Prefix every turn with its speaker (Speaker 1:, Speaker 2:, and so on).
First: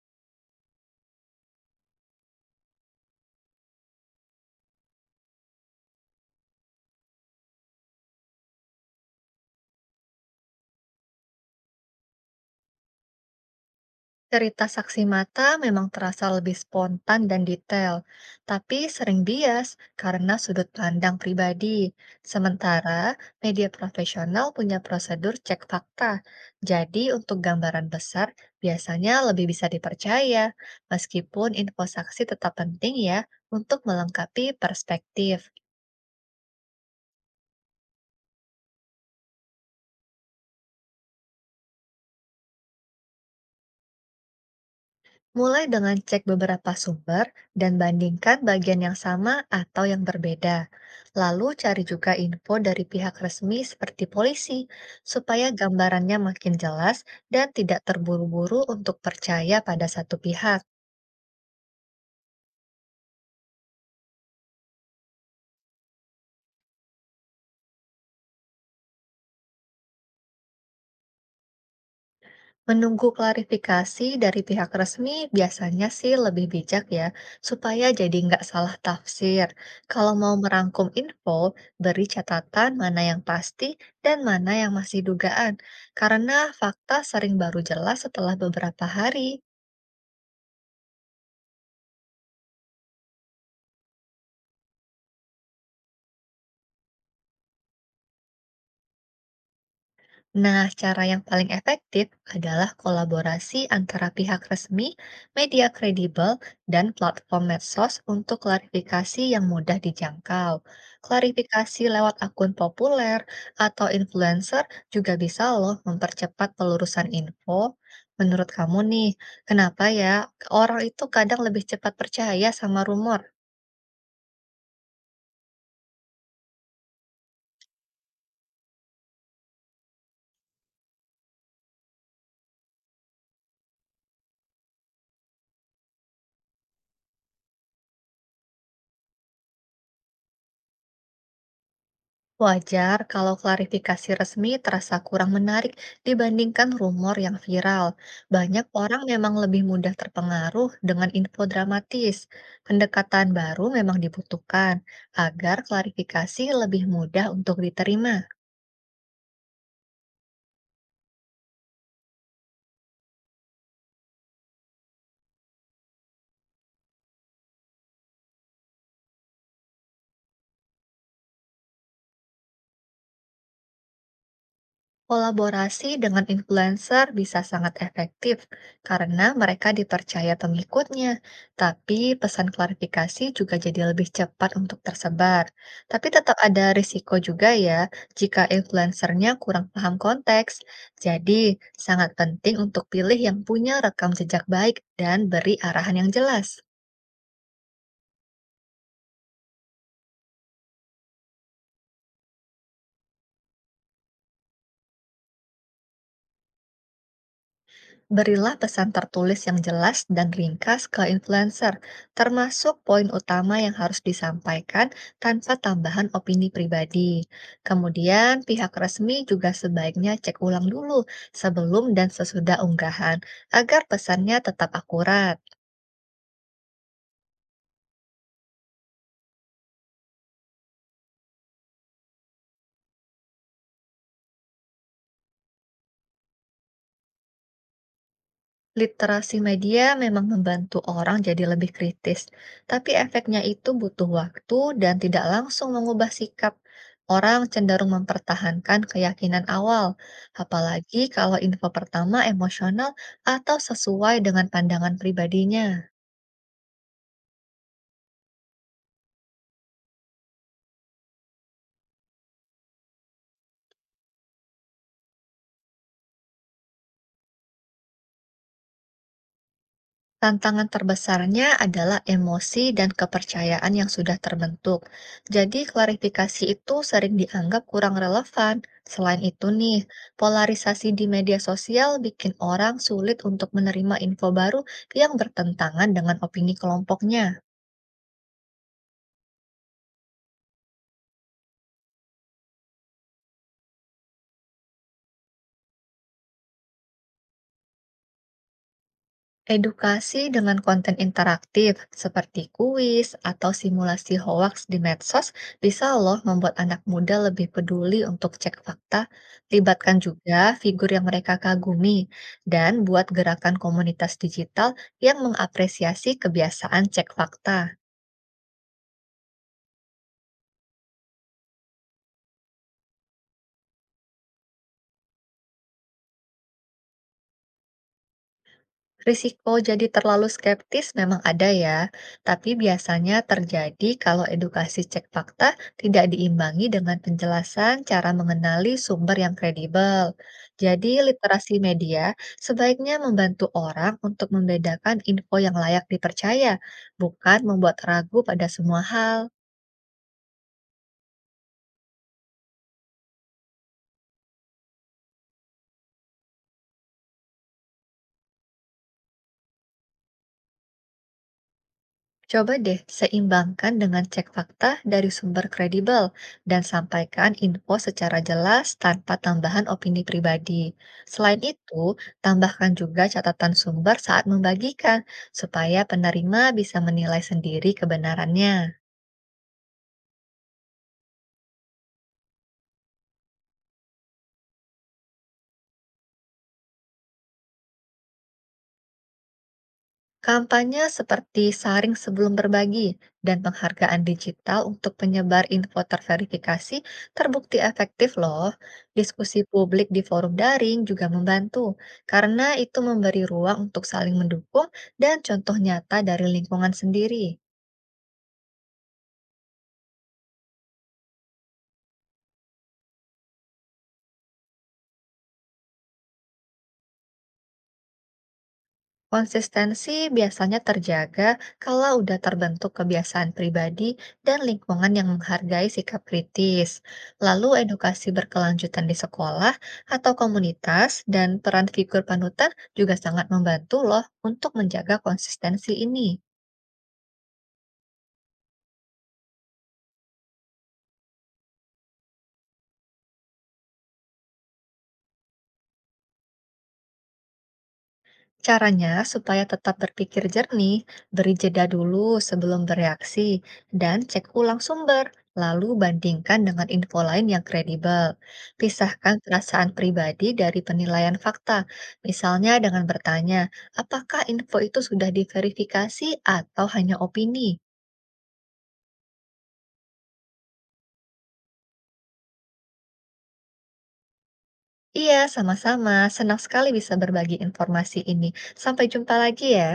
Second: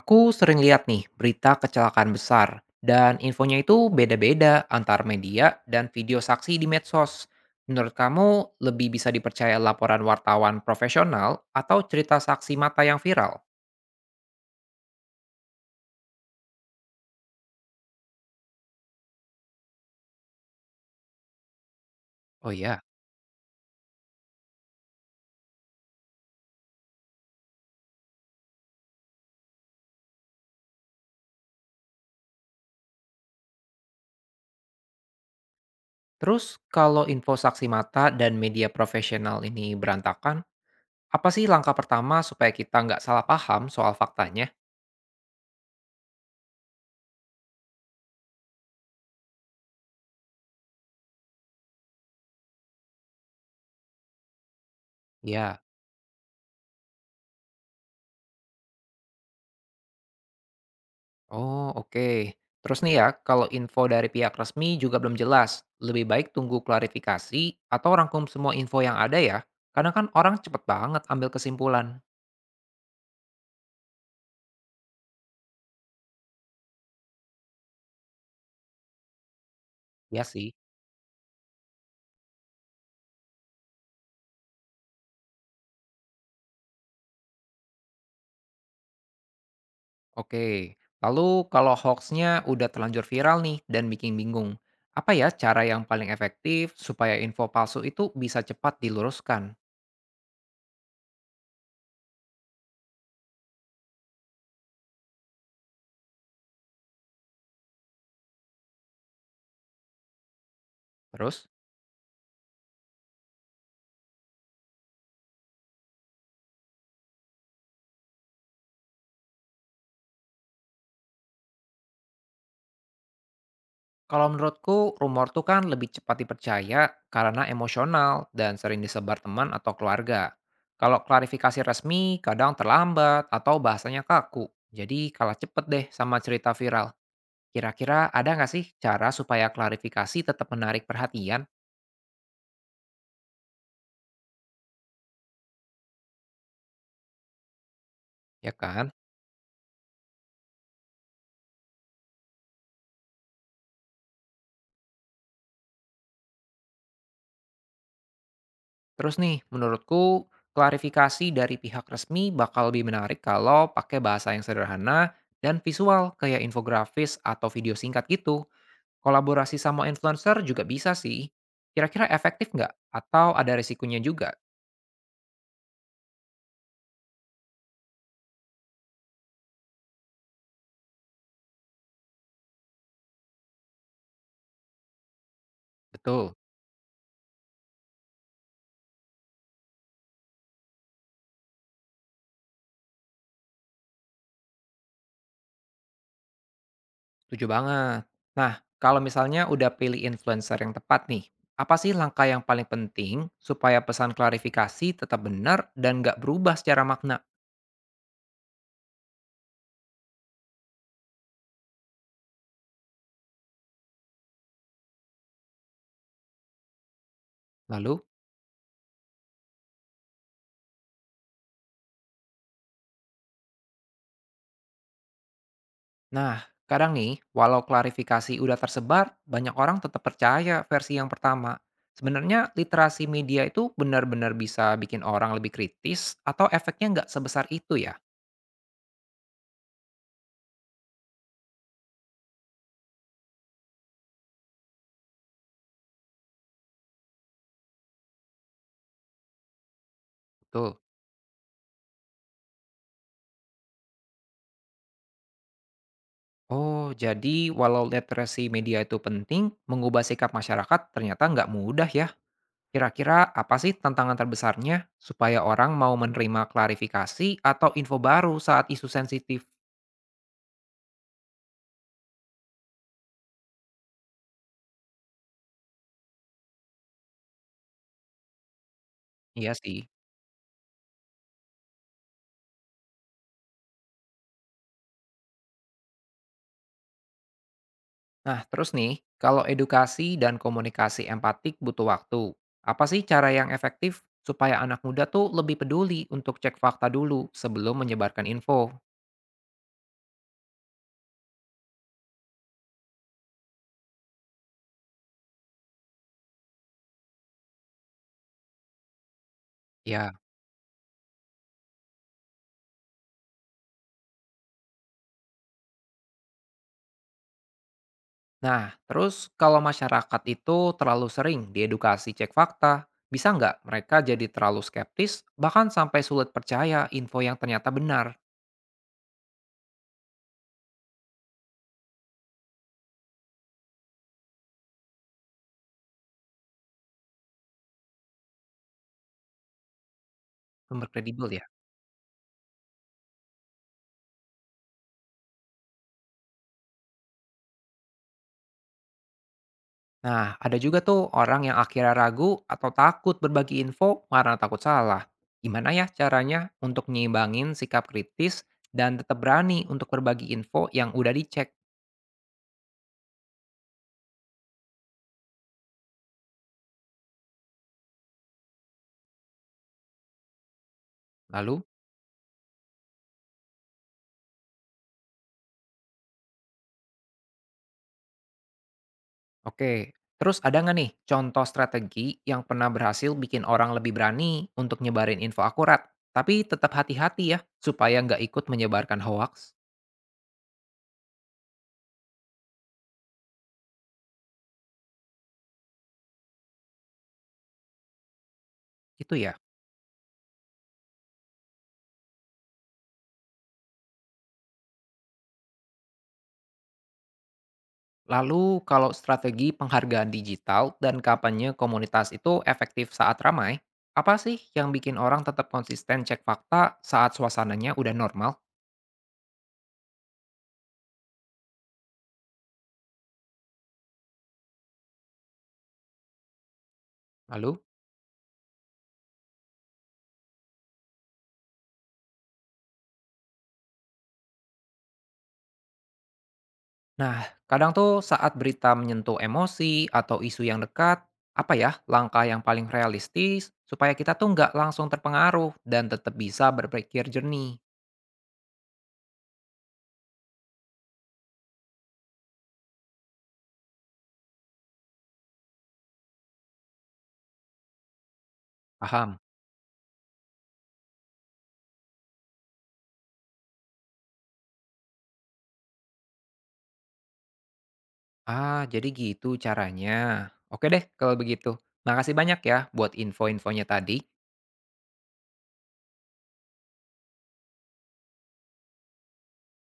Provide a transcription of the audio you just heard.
Speaker 1: Aku sering lihat nih berita kecelakaan besar dan infonya itu beda-beda antar media dan video saksi di medsos. Menurut kamu lebih bisa dipercaya laporan wartawan profesional atau cerita saksi mata yang viral?
Speaker 2: Cerita saksi mata memang terasa lebih spontan dan detail, tapi sering bias karena sudut pandang pribadi.
Speaker 1: Oh ya.
Speaker 2: Sementara media profesional punya prosedur cek fakta, jadi untuk gambaran besar biasanya lebih bisa dipercaya, meskipun info saksi tetap penting ya untuk melengkapi perspektif.
Speaker 1: Terus kalau info saksi mata dan media profesional ini berantakan, apa sih langkah pertama supaya kita nggak salah paham soal faktanya?
Speaker 2: Mulai dengan cek beberapa sumber dan bandingkan bagian yang sama atau yang berbeda. Lalu cari juga info dari pihak resmi seperti polisi, supaya
Speaker 1: Ya.
Speaker 2: gambarannya makin jelas dan tidak terburu-buru untuk percaya pada satu pihak.
Speaker 1: Oh, oke. Terus nih ya, kalau info dari pihak resmi juga belum jelas, lebih baik tunggu klarifikasi atau rangkum semua info yang ada ya. Karena kan orang cepet banget ambil kesimpulan.
Speaker 2: Menunggu klarifikasi dari pihak resmi biasanya sih lebih bijak ya, supaya jadi nggak salah tafsir. Kalau
Speaker 1: Ya
Speaker 2: mau
Speaker 1: sih.
Speaker 2: merangkum info, beri catatan mana yang pasti dan mana yang masih dugaan, karena fakta sering baru jelas setelah beberapa hari.
Speaker 1: Oke, lalu kalau hoaxnya udah terlanjur viral nih dan bikin bingung, apa ya cara yang paling efektif supaya info palsu itu bisa cepat diluruskan?
Speaker 2: Nah, cara yang paling efektif adalah kolaborasi antara pihak resmi, media kredibel, dan platform medsos untuk klarifikasi yang mudah dijangkau.
Speaker 1: Terus?
Speaker 2: Klarifikasi lewat akun populer atau influencer juga bisa loh mempercepat pelurusan info. Menurut kamu nih, kenapa ya orang itu kadang lebih cepat percaya sama rumor?
Speaker 1: Kalau menurutku, rumor tuh kan lebih cepat dipercaya karena emosional dan sering disebar teman atau keluarga. Kalau klarifikasi resmi, kadang terlambat atau bahasanya kaku. Jadi kalah cepet deh sama cerita viral. Kira-kira ada nggak sih cara supaya klarifikasi tetap menarik perhatian?
Speaker 2: Wajar kalau klarifikasi resmi terasa kurang menarik dibandingkan rumor yang viral.
Speaker 1: Ya
Speaker 2: Banyak
Speaker 1: kan?
Speaker 2: orang memang lebih mudah terpengaruh dengan info dramatis. Pendekatan baru memang dibutuhkan agar klarifikasi lebih mudah untuk diterima.
Speaker 1: Terus nih, menurutku klarifikasi dari pihak resmi bakal lebih menarik kalau pakai bahasa yang sederhana dan visual kayak infografis atau video singkat gitu. Kolaborasi sama influencer juga bisa sih. Kira-kira efektif nggak? Atau ada resikonya juga?
Speaker 2: Kolaborasi dengan influencer bisa sangat efektif karena mereka dipercaya pengikutnya, tapi pesan klarifikasi juga jadi lebih cepat untuk tersebar. Tapi
Speaker 1: Betul,
Speaker 2: tetap ada risiko juga ya jika influencernya kurang paham konteks. Jadi, sangat penting untuk pilih yang punya rekam jejak baik dan beri arahan yang jelas.
Speaker 1: setuju banget. Nah, kalau misalnya udah pilih influencer yang tepat nih, apa sih langkah yang paling penting supaya pesan klarifikasi tetap benar dan nggak berubah secara makna?
Speaker 2: Berilah pesan tertulis yang jelas dan ringkas ke influencer, termasuk poin utama yang harus disampaikan tanpa tambahan opini pribadi.
Speaker 1: Lalu,
Speaker 2: Kemudian, pihak resmi juga sebaiknya cek ulang dulu sebelum dan sesudah unggahan agar pesannya tetap akurat.
Speaker 1: nah kadang nih, walau klarifikasi udah tersebar, banyak orang tetap percaya versi yang pertama. Sebenarnya literasi media itu benar-benar bisa bikin orang lebih kritis atau efeknya nggak sebesar itu ya?
Speaker 2: Literasi media memang membantu orang jadi lebih kritis, tapi efeknya itu butuh waktu dan tidak langsung mengubah sikap. Orang cenderung mempertahankan keyakinan awal,
Speaker 1: Betul.
Speaker 2: apalagi kalau info pertama emosional atau sesuai dengan pandangan pribadinya.
Speaker 1: Oh, jadi walau literasi media itu penting, mengubah sikap masyarakat ternyata nggak mudah ya. Kira-kira apa sih tantangan terbesarnya supaya orang mau menerima klarifikasi atau info baru saat isu sensitif?
Speaker 2: Tantangan terbesarnya adalah emosi dan kepercayaan yang sudah terbentuk. Jadi, klarifikasi itu sering dianggap kurang relevan. Selain itu
Speaker 1: Iya sih.
Speaker 2: nih, polarisasi di media sosial bikin orang sulit untuk menerima info baru yang bertentangan dengan opini kelompoknya.
Speaker 1: Nah, terus nih, kalau edukasi dan komunikasi empatik butuh waktu, apa sih cara yang efektif supaya anak muda tuh lebih peduli untuk cek fakta dulu sebelum menyebarkan info?
Speaker 2: Edukasi dengan konten interaktif seperti kuis atau simulasi hoaks di medsos bisa loh membuat anak muda lebih peduli untuk cek fakta, libatkan
Speaker 1: Ya.
Speaker 2: juga figur yang mereka kagumi, dan buat gerakan komunitas digital yang mengapresiasi kebiasaan cek fakta.
Speaker 1: Nah, terus kalau masyarakat itu terlalu sering diedukasi cek fakta, bisa nggak mereka jadi terlalu skeptis, bahkan sampai sulit percaya info yang ternyata benar,
Speaker 2: Risiko jadi terlalu skeptis memang ada ya, tapi biasanya terjadi kalau edukasi cek fakta tidak diimbangi dengan penjelasan cara mengenali sumber yang kredibel.
Speaker 1: sumber
Speaker 2: Jadi,
Speaker 1: kredibel ya?
Speaker 2: literasi media sebaiknya membantu orang untuk membedakan info yang layak dipercaya, bukan membuat ragu pada semua hal.
Speaker 1: Nah, ada juga tuh orang yang akhirnya ragu atau takut berbagi info karena takut salah. Gimana ya caranya untuk nyimbangin sikap kritis dan tetap berani untuk berbagi info yang udah dicek?
Speaker 2: Coba deh seimbangkan dengan cek fakta dari sumber kredibel dan sampaikan info secara jelas tanpa tambahan opini pribadi. Selain
Speaker 1: Lalu?
Speaker 2: itu, tambahkan juga catatan sumber saat membagikan supaya penerima bisa menilai sendiri kebenarannya.
Speaker 1: Oke, terus ada nggak nih contoh strategi yang pernah berhasil bikin orang lebih berani untuk nyebarin info akurat? Tapi tetap hati-hati ya, supaya nggak ikut menyebarkan hoax.
Speaker 2: Kampanye seperti saring sebelum berbagi dan penghargaan digital untuk penyebar info terverifikasi terbukti efektif loh.
Speaker 1: Itu ya.
Speaker 2: Diskusi publik di forum daring juga membantu karena itu memberi ruang untuk saling mendukung dan contoh nyata dari lingkungan sendiri.
Speaker 1: Lalu kalau strategi penghargaan digital dan kampanye komunitas itu efektif saat ramai, apa sih yang bikin orang tetap konsisten cek fakta saat suasananya udah normal?
Speaker 2: Konsistensi biasanya terjaga kalau udah terbentuk kebiasaan pribadi dan lingkungan yang menghargai sikap kritis. Lalu
Speaker 1: Lalu?
Speaker 2: edukasi berkelanjutan di sekolah atau komunitas dan peran figur panutan juga sangat membantu loh untuk menjaga konsistensi ini.
Speaker 1: Nah, kadang tuh saat berita menyentuh emosi atau isu yang dekat, apa ya langkah yang paling realistis supaya kita tuh nggak langsung terpengaruh dan tetap bisa berpikir jernih.
Speaker 2: Caranya supaya tetap berpikir jernih, beri jeda dulu sebelum bereaksi dan cek ulang sumber, lalu bandingkan dengan info lain yang kredibel. Pisahkan
Speaker 1: Paham?
Speaker 2: perasaan pribadi dari penilaian fakta, misalnya dengan bertanya, apakah info itu sudah diverifikasi atau hanya opini?
Speaker 1: Ah, jadi gitu caranya. Oke deh kalau begitu. Makasih banyak ya buat info-infonya tadi.
Speaker 2: Iya, sama-sama. Senang sekali bisa berbagi informasi ini. Sampai jumpa lagi ya.